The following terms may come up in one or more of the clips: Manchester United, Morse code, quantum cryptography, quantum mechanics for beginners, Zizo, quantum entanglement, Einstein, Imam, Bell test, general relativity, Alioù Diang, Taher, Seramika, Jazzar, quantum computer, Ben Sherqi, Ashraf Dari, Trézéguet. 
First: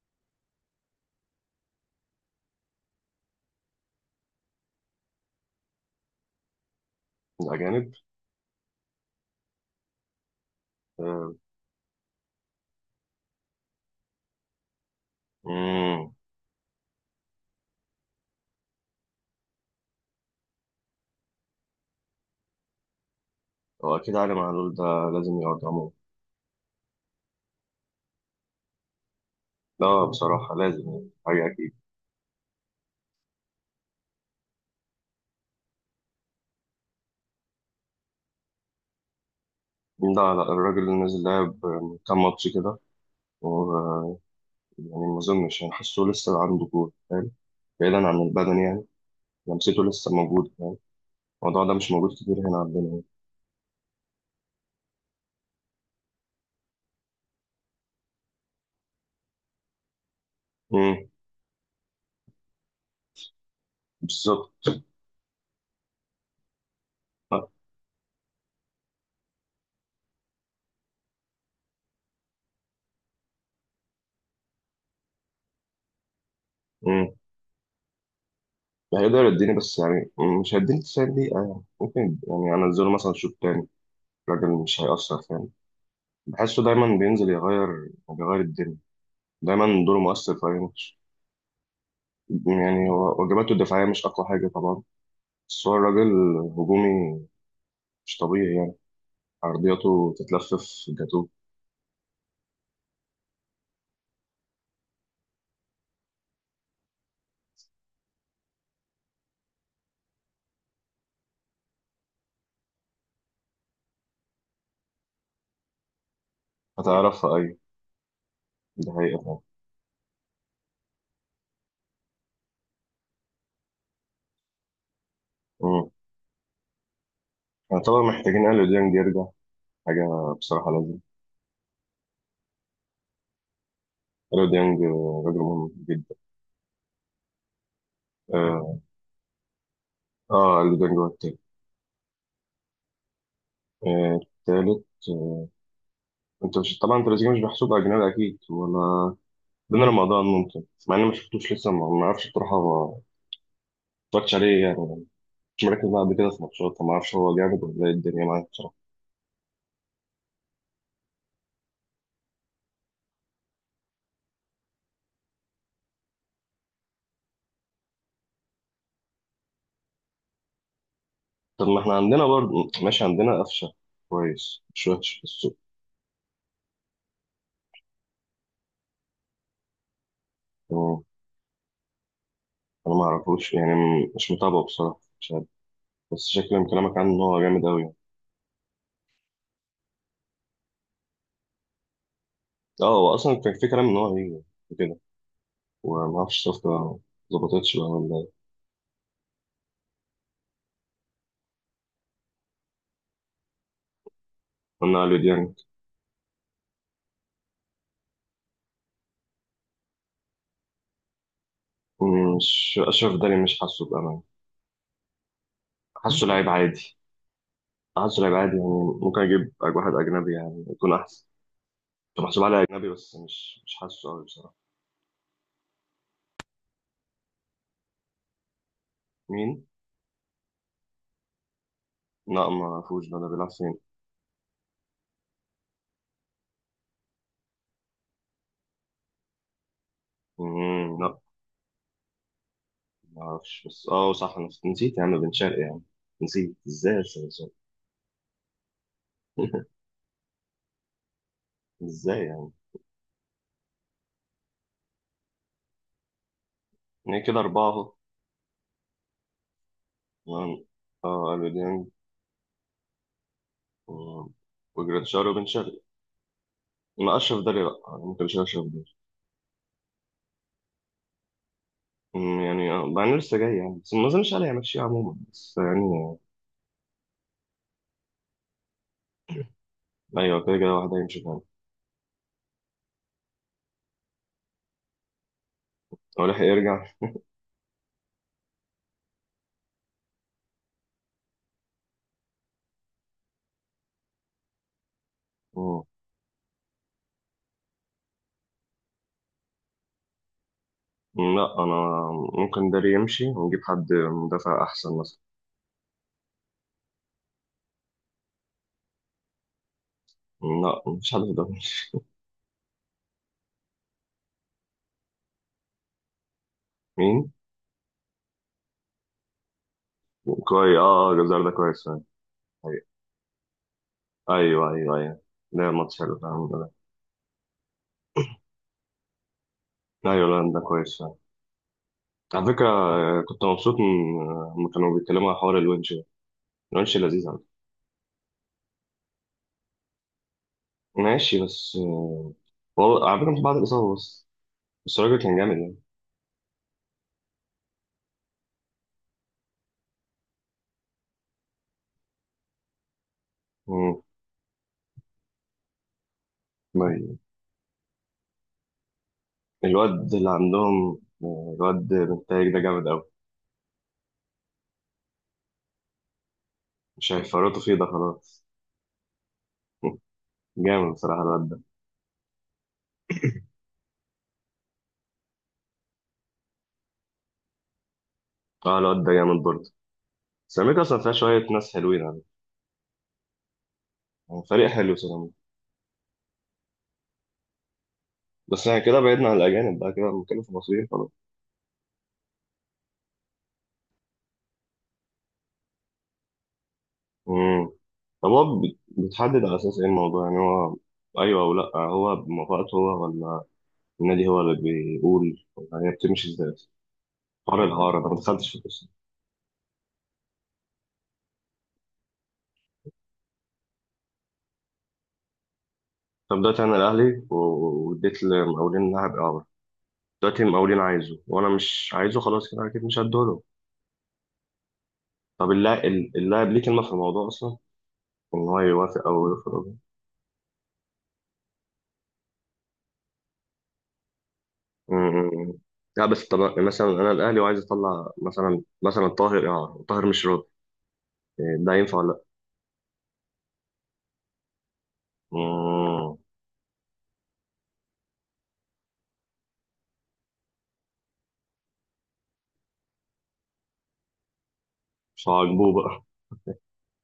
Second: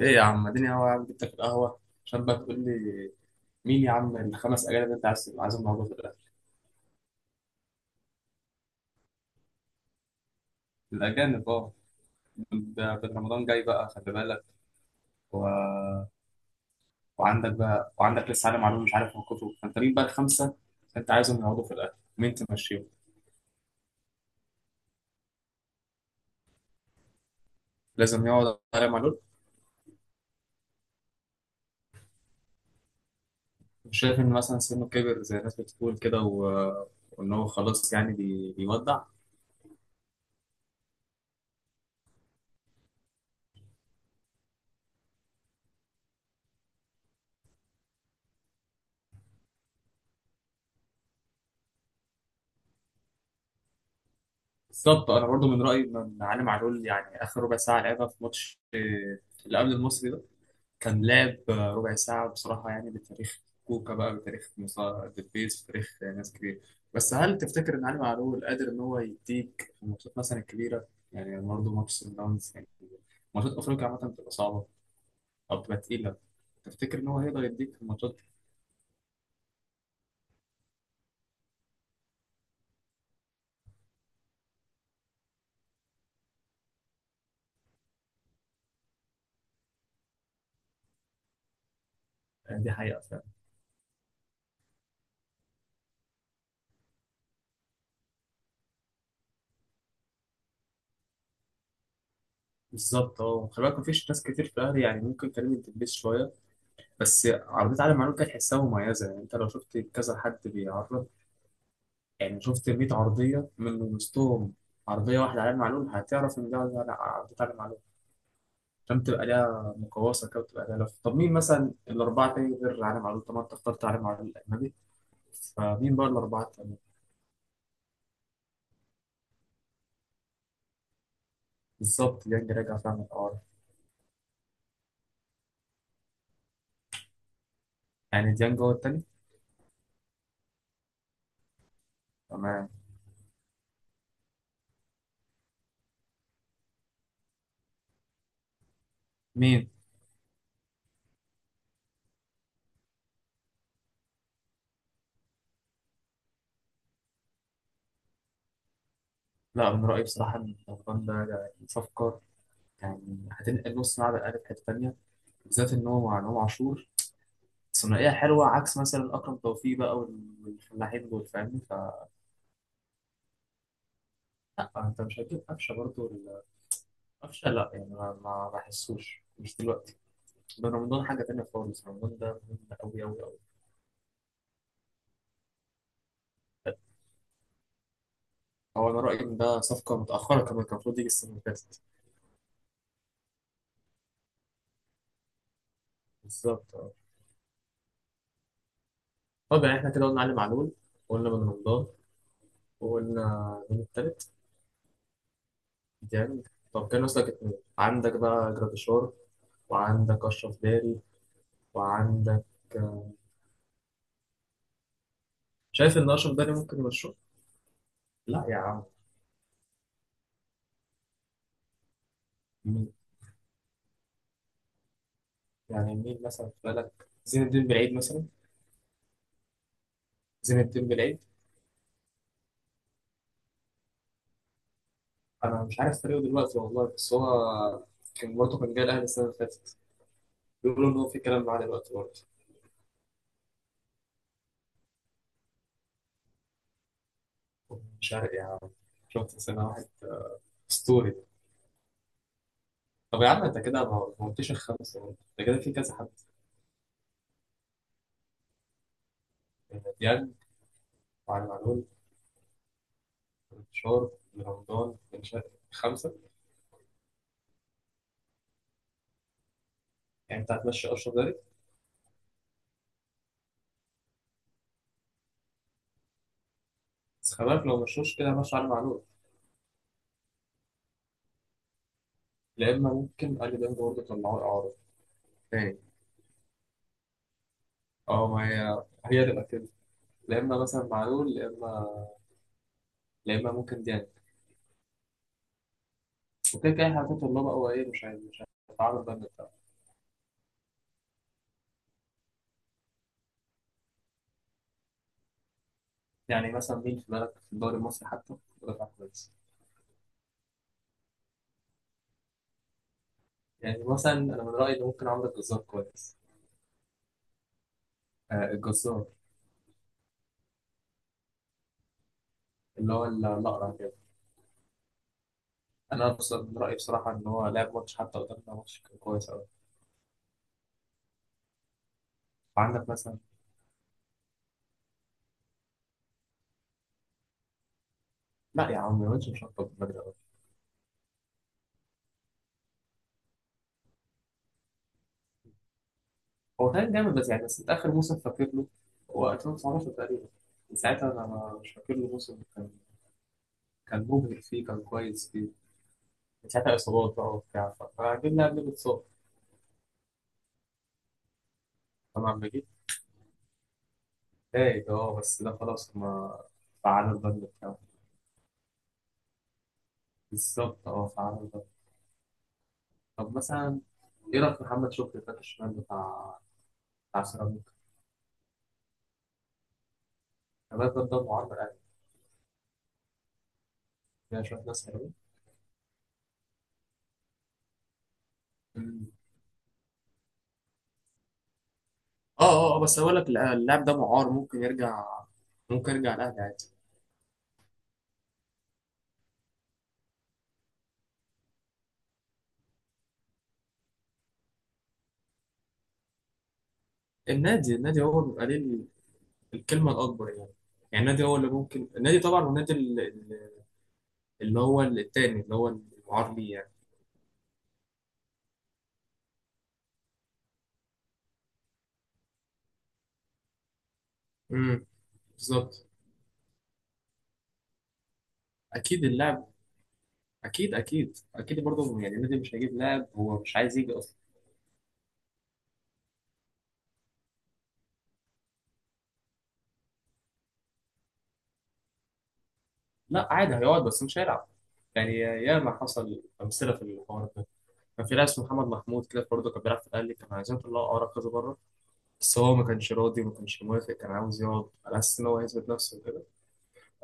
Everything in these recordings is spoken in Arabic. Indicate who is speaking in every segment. Speaker 1: ايه يا عم، اديني قهوة يا عم. جبتك القهوة عشان بقى تقول لي مين يا عم الخمس اجانب اللي انت عايزهم موجود في الاخر.
Speaker 2: الأجانب. آه.
Speaker 1: الاجانب اه. ده رمضان جاي بقى، خلي بالك. و...
Speaker 2: مم.
Speaker 1: وعندك لسه عالم معلوم مش عارف موقفه، فانت مين بقى الخمسة انت عايزهم يقعدوا في الاخر؟ مين تمشيهم؟
Speaker 2: هو أكيد علي معلول ده لازم يقعد عموما.
Speaker 1: لازم يقعد عالم معلول.
Speaker 2: لا، بصراحة لازم يعني حاجة أكيد.
Speaker 1: مش شايف ان مثلا سنه كبر زي الناس بتقول كده، وان هو خلاص يعني بيودع؟
Speaker 2: لا لا، الراجل اللي نازل لعب كام ماتش كده و- يعني ما أظنش، يعني حاسه لسه عنده كورة فاهم. بعيدا عن البدن يعني. لمسته لسه موجودة يعني. الموضوع ده مش موجود كتير هنا عندنا يعني.
Speaker 1: بالظبط، انا برضو من رايي ان عالم معلول يعني اخر ربع ساعه لعبها في ماتش اللي قبل المصري ده كان
Speaker 2: مم.
Speaker 1: لاب. ربع ساعة بصراحة يعني، بتاريخ كوكا بقى، بتاريخ
Speaker 2: بالظبط.
Speaker 1: دبيز، بتاريخ ناس كتير. بس هل
Speaker 2: آه.
Speaker 1: تفتكر إن علي معلول قادر إن هو يديك في الماتشات مثلا الكبيرة؟ يعني برضه ماتش سان داونز يعني، ماتشات أفريقيا عامة بتبقى صعبة أو بتبقى تقيلة. تفتكر إن
Speaker 2: مم.
Speaker 1: هو هيقدر يديك في الماتشات؟
Speaker 2: هيقدر يديني بس يعني مش هيديني 90 دقيقة، يعني ممكن يعني أنزله مثلا شوط تاني. الراجل مش هيأثر فاهم. بحسه دايما بينزل بيغير الدنيا. دايما دوره مؤثر في أي ماتش.
Speaker 1: آه، دي
Speaker 2: يعني
Speaker 1: حقيقة
Speaker 2: هو
Speaker 1: فعلا.
Speaker 2: واجباته الدفاعية مش أقوى حاجة طبعا. بس هو الراجل هجومي مش طبيعي يعني. عرضياته تتلفف جاتوه.
Speaker 1: بالظبط خلي بالك، مفيش ناس كتير في الأهلي يعني، ممكن كريم الدبيس شوية، بس عرضية علي معلول كانت تحسها مميزة. يعني أنت لو شفت كذا حد بيعرض، يعني شفت 100 عرضية من وسطهم، عرضية واحدة عليها معلوم هتعرف إن ده ولا لأ،
Speaker 2: هتعرف في
Speaker 1: عرضية
Speaker 2: أي.
Speaker 1: عليها معلوم.
Speaker 2: ده
Speaker 1: عشان
Speaker 2: حقيقة
Speaker 1: تبقى
Speaker 2: طبعا.
Speaker 1: ليها مقوسة كده وتبقى ليها لف. طب مين مثلا الأربعة تاني غير عليها معلوم؟ طب ما أنت اخترت عليها معلوم الأجنبي،
Speaker 2: مم.
Speaker 1: فمين بقى الأربعة التانيين؟
Speaker 2: يعتبر محتاجين أليو ديانج يرجع. حاجة بصراحة لازم.
Speaker 1: بالظبط، ديانج راجع فعلا من الأول.
Speaker 2: أليو ديانج راجل مهم جدا.
Speaker 1: يعني ديانج هو
Speaker 2: اه.
Speaker 1: التاني.
Speaker 2: أليو ديانج هو التالت.
Speaker 1: تمام.
Speaker 2: التالت. انت مش طبعا تريزيجيه مش محسوب اجنبي اكيد ولا.
Speaker 1: مين؟
Speaker 2: بين رمضان ممكن، مع اني ما شفتوش لسه، ما اعرفش بصراحه، ما اتفرجتش عليه يعني. مركز بعد كده في ماتشات ما اعرفش هو جامد ولا ايه الدنيا معاه بصراحه.
Speaker 1: لا، من رأيي بصراحة إن الأفغان ده يعني صفقة، يعني هتنقل نص ملعب الأهلي في حتة تانية، بالذات إن هو مع إمام عاشور. ثنائية حلوة عكس مثلا أكرم توفيق بقى والفلاحين دول، فاهمني؟
Speaker 2: طب ما احنا عندنا برضه ماشي، عندنا قفشه كويس،
Speaker 1: لا
Speaker 2: مش
Speaker 1: انت
Speaker 2: وحش
Speaker 1: مش
Speaker 2: في
Speaker 1: هتجيب
Speaker 2: السوق.
Speaker 1: قفشه برضه قفشه، لا يعني، ما بحسوش، مش دلوقتي. ده
Speaker 2: تمام.
Speaker 1: رمضان حاجه تانيه خالص. رمضان ده مهم
Speaker 2: انا
Speaker 1: قوي
Speaker 2: ما
Speaker 1: قوي قوي.
Speaker 2: اعرفوش يعني مش متابعه بصراحه، مش عارف. بس شكل من كلامك عنه ان هو جامد قوي يعني.
Speaker 1: هو انا رايي ان ده صفقه متاخره، كمان كان المفروض يجي السنه اللي فاتت.
Speaker 2: اه، هو اصلا كان في كلام ان هو هيجي كده، وما اعرفش الصفقه
Speaker 1: بالظبط اه.
Speaker 2: ما ظبطتش بقى ولا ايه.
Speaker 1: طب يعني احنا كده قلنا علي معلول، وقلنا بن رمضان، وقلنا مين التالت؟
Speaker 2: قلنا على ديانج.
Speaker 1: ديانج. طب كان ناقص لك اتنين، عندك بقى جراديشار، وعندك اشرف داري، وعندك
Speaker 2: مش
Speaker 1: آه،
Speaker 2: اشرف داري، مش حاسه بامان.
Speaker 1: شايف ان
Speaker 2: حاسه
Speaker 1: اشرف
Speaker 2: لعيب
Speaker 1: داري ممكن
Speaker 2: عادي.
Speaker 1: يمشوه؟
Speaker 2: حاسه لعيب
Speaker 1: لا يا
Speaker 2: عادي يعني.
Speaker 1: عم.
Speaker 2: ممكن اجيب واحد اجنبي يعني يكون احسن. كنت محسوب عليه اجنبي
Speaker 1: مين؟
Speaker 2: بس مش حاسه قوي بصراحه.
Speaker 1: يعني مين مثلا في بالك؟ زين الدين بالعيد مثلا.
Speaker 2: مين؟
Speaker 1: زين الدين بالعيد.
Speaker 2: لا، ما اعرفوش، ده بيلعب فين؟
Speaker 1: انا مش عارف طريقه دلوقتي والله، بس هو كان برضه كان جاي الاهلي السنه اللي فاتت. بيقولوا ان
Speaker 2: مم،
Speaker 1: هو في
Speaker 2: لا.
Speaker 1: كلام معاه دلوقتي برضه.
Speaker 2: ما اعرفش، بس اه صح انا نسيت يا عم بن شرقي يعني. نسيت ازاي بس بن شرقي؟
Speaker 1: مش عارف يا عم. شفت سنه واحد اسطوري.
Speaker 2: ازاي يعني.
Speaker 1: طب يا عم انت كده ما قلتش الخمسه، برضه انت كده في كذا حد.
Speaker 2: يعني كده اربعه اهو.
Speaker 1: يعني ديان،
Speaker 2: تمام. اه
Speaker 1: وعلي
Speaker 2: الو
Speaker 1: معلول،
Speaker 2: ديانج.
Speaker 1: وانتشار
Speaker 2: مم.
Speaker 1: رمضان بن
Speaker 2: وجراديشار وبن
Speaker 1: شرقي،
Speaker 2: شرقي.
Speaker 1: خمسه.
Speaker 2: ما اشرف داري لا، ممكن مش اشرف داري.
Speaker 1: يعني انت هتمشي اشرف داري؟
Speaker 2: يعني مع انه لسه جاي يعني، بس ما اظنش عليه هيمشيه عموما، بس يعني. آه،
Speaker 1: بس خلي بالك، لو مشوش كده ماشي علي معلول.
Speaker 2: ايوه كده كده، واحد هيمشي تاني.
Speaker 1: لا اما ممكن علي ديان برضه طلعوه اعاره تاني.
Speaker 2: هو لحق يرجع.
Speaker 1: اه، ما هي هي تبقى كده. لا اما مثلا معلول، لا اما ممكن ديان.
Speaker 2: مم.
Speaker 1: وكده كده احنا طلاب او ايه؟ مش هتعرض بقى للدفع.
Speaker 2: لا، انا ممكن داري يمشي ونجيب حد مدافع احسن مثلا.
Speaker 1: يعني مثلا مين في بالك في الدوري المصري حتى دفع كويس؟
Speaker 2: لا، مفيش حد في الدوري.
Speaker 1: يعني مثلا انا من رايي ان ممكن عمرو الجزار كويس.
Speaker 2: مين؟
Speaker 1: آه، الجزار.
Speaker 2: كويس، اه اه، جزار ده كويس فعلا.
Speaker 1: اللي
Speaker 2: أيوة
Speaker 1: هو الاقرع كده.
Speaker 2: أيوة أيوة. أيوة، لا ماتش
Speaker 1: انا
Speaker 2: حلو فعلا، الحمد
Speaker 1: من
Speaker 2: لله.
Speaker 1: رايي بصراحه ان هو لعب ماتش حتى قدامنا، ماتش كان كويس قوي.
Speaker 2: أيوة، لا ده كويس فعلا. على فكرة،
Speaker 1: وعندك مثلا.
Speaker 2: كنت مبسوط لما كانوا بيتكلموا على حوار الونش ده. الونش لذيذ على فكرة.
Speaker 1: لا يا عم، الواد مش هطلب بدري قوي.
Speaker 2: ماشي بس. آه، والله على فكرة مش بعد الإصابة بس. بس الراجل كان جامد يعني.
Speaker 1: هو كان جامد، بس انت اخر موسم فاكر له؟ هو 2019 تقريبا. من ساعتها انا مش فاكر له موسم كان
Speaker 2: مم.
Speaker 1: مبهر فيه، كان كويس فيه. من ساعتها اصابات
Speaker 2: طيب.
Speaker 1: بقى وبتاع. فجبنا قبل الاتصال.
Speaker 2: الواد اللي عندهم، الواد
Speaker 1: طبعا
Speaker 2: بنتايج ده جامد أوي.
Speaker 1: تايت، بس ده خلاص، هما فعلوا
Speaker 2: مش
Speaker 1: البند
Speaker 2: هيفرطوا فيه،
Speaker 1: بتاعه.
Speaker 2: ده خلاص.
Speaker 1: بالظبط
Speaker 2: جامد
Speaker 1: اه،
Speaker 2: بصراحة
Speaker 1: فعلوا
Speaker 2: الواد ده.
Speaker 1: البند. طب مثلا، ايه رايك في محمد شكري الباك الشمال بتاع سيراميكا؟
Speaker 2: اه، الواد ده جامد برضه. سيراميكا
Speaker 1: الواد
Speaker 2: أصلا
Speaker 1: ده
Speaker 2: فيها
Speaker 1: دمه
Speaker 2: شوية
Speaker 1: عرض
Speaker 2: ناس
Speaker 1: يعني.
Speaker 2: حلوين يعني.
Speaker 1: فيها شويه
Speaker 2: فريق
Speaker 1: ناس
Speaker 2: حلو
Speaker 1: حلوين.
Speaker 2: سيراميكا. بس احنا كده
Speaker 1: مم.
Speaker 2: بعدنا عن الأجانب بقى، كده بنتكلم في المصريين خلاص.
Speaker 1: اه اه، بس اقول لك، لا، اللاعب ده معار ممكن يرجع. ممكن يرجع الاهلي عادي.
Speaker 2: امم. طب هو بيتحدد على أساس إيه الموضوع يعني، هو أيوه أو لأ؟ هو بموافقته هو، ولا النادي هو اللي بيقول، ولا هي بتمشي إزاي؟ حوار
Speaker 1: النادي
Speaker 2: الإعارة
Speaker 1: النادي
Speaker 2: ده ما
Speaker 1: هو بيبقى
Speaker 2: دخلتش
Speaker 1: ليه
Speaker 2: في القصة.
Speaker 1: الكلمه الاكبر يعني. يعني النادي هو اللي ممكن، النادي طبعا، والنادي اللي هو التاني، اللي هو المعار
Speaker 2: طب
Speaker 1: ليه
Speaker 2: دلوقتي
Speaker 1: يعني.
Speaker 2: أنا الأهلي واديت لمقاولين لاعب إعارة. دلوقتي المقاولين عايزه وأنا مش عايزه، خلاص كده أكيد مش هديهوله.
Speaker 1: امم.
Speaker 2: طب اللاعب
Speaker 1: بالظبط.
Speaker 2: اللاعب ليه كلمة في الموضوع أصلا، إن هو
Speaker 1: اكيد
Speaker 2: يوافق أو
Speaker 1: اللاعب،
Speaker 2: يرفض؟
Speaker 1: اكيد اكيد اكيد برضه يعني النادي مش هيجيب لاعب هو مش عايز يجي اصلا.
Speaker 2: امم. لا بس طب مثلا انا الاهلي وعايز اطلع مثلا طاهر، طاهر مش راضي، إيه، ده ينفع ولا لا؟
Speaker 1: لا عادي، هيقعد بس مش هيلعب. يعني ياما
Speaker 2: امم.
Speaker 1: حصل امثله في الحوار ده. كان في لاعب اسمه محمد محمود كده برضه كان بيلعب في الاهلي، كان عايزين يطلعوا اقرا كذا بره، بس هو ما كانش راضي وما كانش موافق، كان عاوز يقعد على اساس ان
Speaker 2: مش
Speaker 1: هو يثبت
Speaker 2: عاجبوه
Speaker 1: نفسه
Speaker 2: بقى.
Speaker 1: وكده.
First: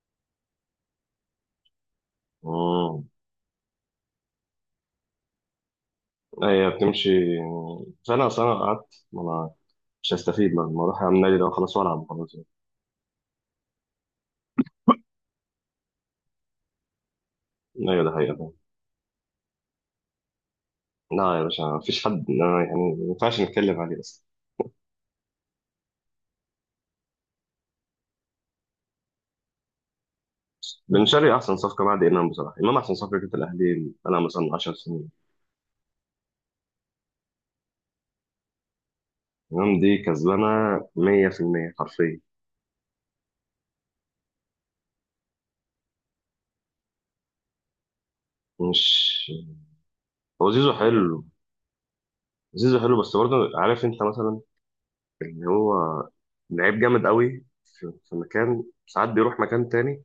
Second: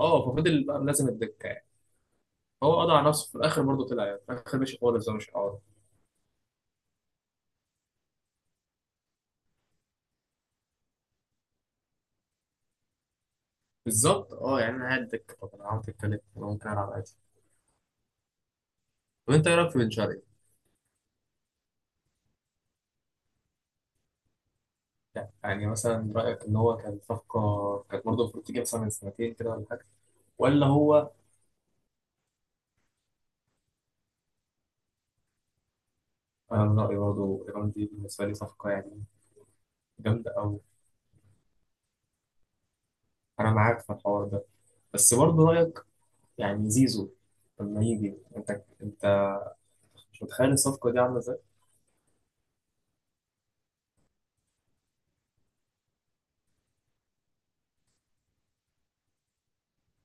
Speaker 1: اه، ففضل بقى ملازم الدكه يعني. هو قضى على
Speaker 2: امم.
Speaker 1: نفسه في الاخر، برضه طلع يعني في الاخر، ماشي خالص هو مش هيقعد.
Speaker 2: هي بتمشي سنه سنه، قعدت ما انا مش هستفيد، ما اروح اعمل نادي، ده خلاص والعب خلاص.
Speaker 1: بالظبط اه، يعني انا قاعد دكه، طب انا قعدت اتكلم، انا ممكن العب عادي.
Speaker 2: ايوه ده حقيقة فعلا.
Speaker 1: طب انت ايه رايك في بن شرقي؟
Speaker 2: لا يا باشا، مفيش حد أنا يعني ما ينفعش نتكلم عليه اصلا.
Speaker 1: لا يعني مثلا رأيك إن هو كان صفقة كانت برضه المفروض تيجي مثلا من سنتين كده ولا حاجة، ولا
Speaker 2: بن
Speaker 1: هو؟
Speaker 2: شرقي احسن صفقه بعد امام بصراحه. امام احسن صفقه جت الاهلي انا مثلا 10 سنين.
Speaker 1: أنا من رأيي برضه إيران دي بالنسبة لي صفقة يعني
Speaker 2: امام دي
Speaker 1: جامدة
Speaker 2: كسبانه
Speaker 1: أوي.
Speaker 2: 100% حرفيا.
Speaker 1: أنا معاك في الحوار ده، بس برضه رأيك يعني زيزو لما يجي، أنت
Speaker 2: مش.
Speaker 1: أنت مش
Speaker 2: هو
Speaker 1: متخيل
Speaker 2: زيزو
Speaker 1: الصفقة دي عاملة
Speaker 2: حلو.
Speaker 1: إزاي؟
Speaker 2: زيزو حلو بس برضه عارف انت مثلا، اللي هو لعيب جامد قوي في مكان ساعات بيروح مكان تاني.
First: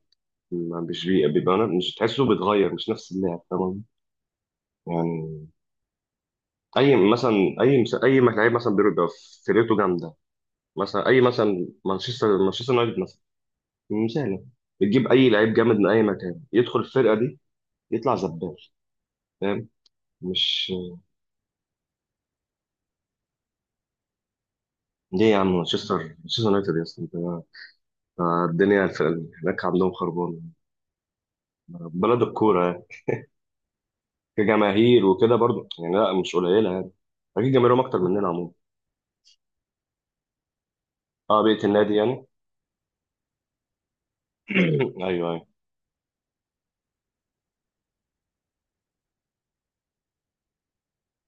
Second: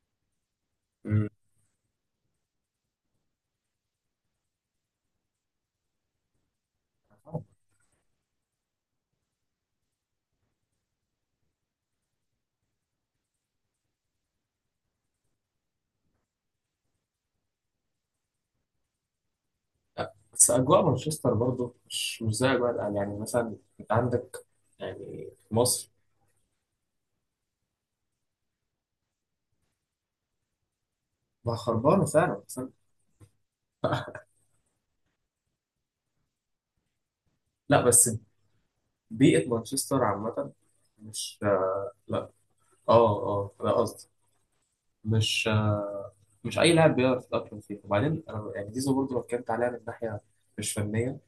Speaker 2: ما مش
Speaker 1: مم.
Speaker 2: بيبقى مش تحسه بيتغير، مش نفس اللاعب تمام. يعني اي مثلا، اي لعيب مثلا بيبقى فرقته جامده. مثلا اي مثلا مانشستر يونايتد مثلا، مثال يعني، بتجيب اي لعيب جامد من اي مكان يدخل الفرقه دي يطلع زبال فاهم.
Speaker 1: لا، بس
Speaker 2: مش.
Speaker 1: أجواء مانشستر برضه مش زي أجواء الأهلي. يعني مثلا أنت عندك يعني
Speaker 2: ليه يا عم،
Speaker 1: في مصر.
Speaker 2: مانشستر يونايتد، يا اسطى الدنيا هناك عندهم خربانه.
Speaker 1: ما خربانة
Speaker 2: بلد
Speaker 1: فعلا بس
Speaker 2: الكوره كجماهير وكده برضو يعني، لا مش قليله يعني. اكيد جماهيرهم
Speaker 1: لا،
Speaker 2: اكتر
Speaker 1: بس
Speaker 2: مننا عموما.
Speaker 1: بيئة مانشستر عامة مش.
Speaker 2: اه، بيئه النادي يعني.
Speaker 1: لا، اه اه، ده قصدي.
Speaker 2: ايوه ايوه.
Speaker 1: مش مش اي لاعب بيعرف يتاقلم فيه. وبعدين أنا يعني زيزو برضه لو اتكلمت عليها من ناحيه مش فنيه،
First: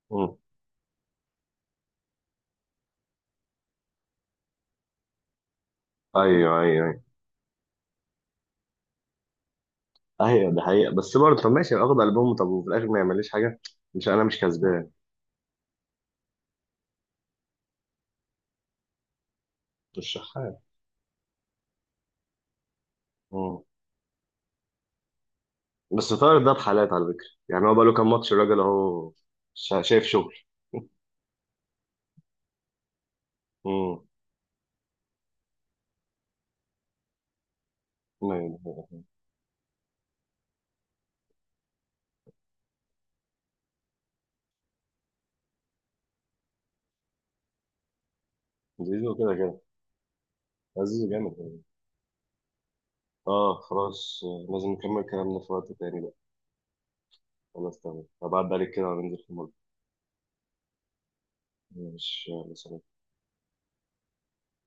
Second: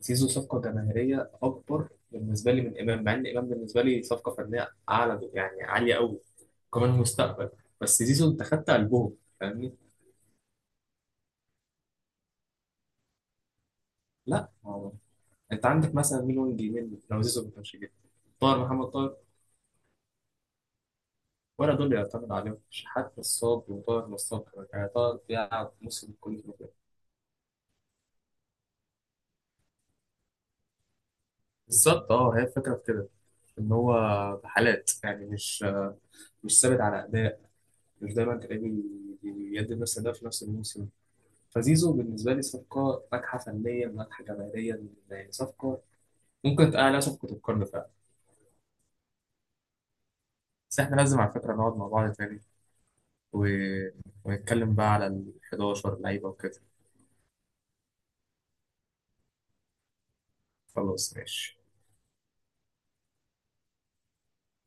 Speaker 1: زيزو
Speaker 2: مم.
Speaker 1: صفقه جماهيريه اكبر بالنسبه لي من امام، مع ان امام بالنسبه لي صفقه فنيه اعلى يعني عاليه قوي،
Speaker 2: ايوه ايوه
Speaker 1: كمان
Speaker 2: ايوه.
Speaker 1: مستقبل. بس زيزو انت خدت قلبهم، فاهمني؟
Speaker 2: ايوه ده حقيقه، بس برضه طب ماشي، اخد البوم طب وفي الاخر ما يعمليش حاجه، مش انا مش
Speaker 1: لا،
Speaker 2: كسبان.
Speaker 1: هو انت عندك مثلا مين وينج يمين لو زيزو ما كانش جه؟ طاهر محمد طاهر؟
Speaker 2: مش شحات.
Speaker 1: ولا دول يعتمد عليهم؟ شحات
Speaker 2: مم.
Speaker 1: نصاب وطاهر نصاب كمان. يعني طاهر بيلعب
Speaker 2: بس
Speaker 1: موسم
Speaker 2: طارق ده
Speaker 1: كله كده.
Speaker 2: بحالات على فكره، يعني هو بقى له كام ماتش الراجل اهو شايف شغل.
Speaker 1: بالظبط اه، هي الفكره في كده ان هو
Speaker 2: امم.
Speaker 1: حالات يعني، مش ثابت على اداء. مش دايما تلاقيه بيدي نفس الاداء في نفس الموسم. فزيزو بالنسبه لي صفقه ناجحه فنيا ناجحه جماهيريا، يعني صفقه ممكن تقال عليها صفقه القرن فعلا.
Speaker 2: زيزو كده كده.
Speaker 1: بس احنا
Speaker 2: زيزو
Speaker 1: لازم على
Speaker 2: جامد.
Speaker 1: فكره نقعد مع بعض تاني و...
Speaker 2: اه خلاص، لازم
Speaker 1: ونتكلم بقى
Speaker 2: نكمل
Speaker 1: على ال
Speaker 2: كلامنا في وقت
Speaker 1: 11
Speaker 2: تاني بقى.
Speaker 1: لعيبه وكده.
Speaker 2: خلاص تمام، هبعد عليك كده وننزل في مرة.
Speaker 1: خلاص ماشي.
Speaker 2: مش مثلا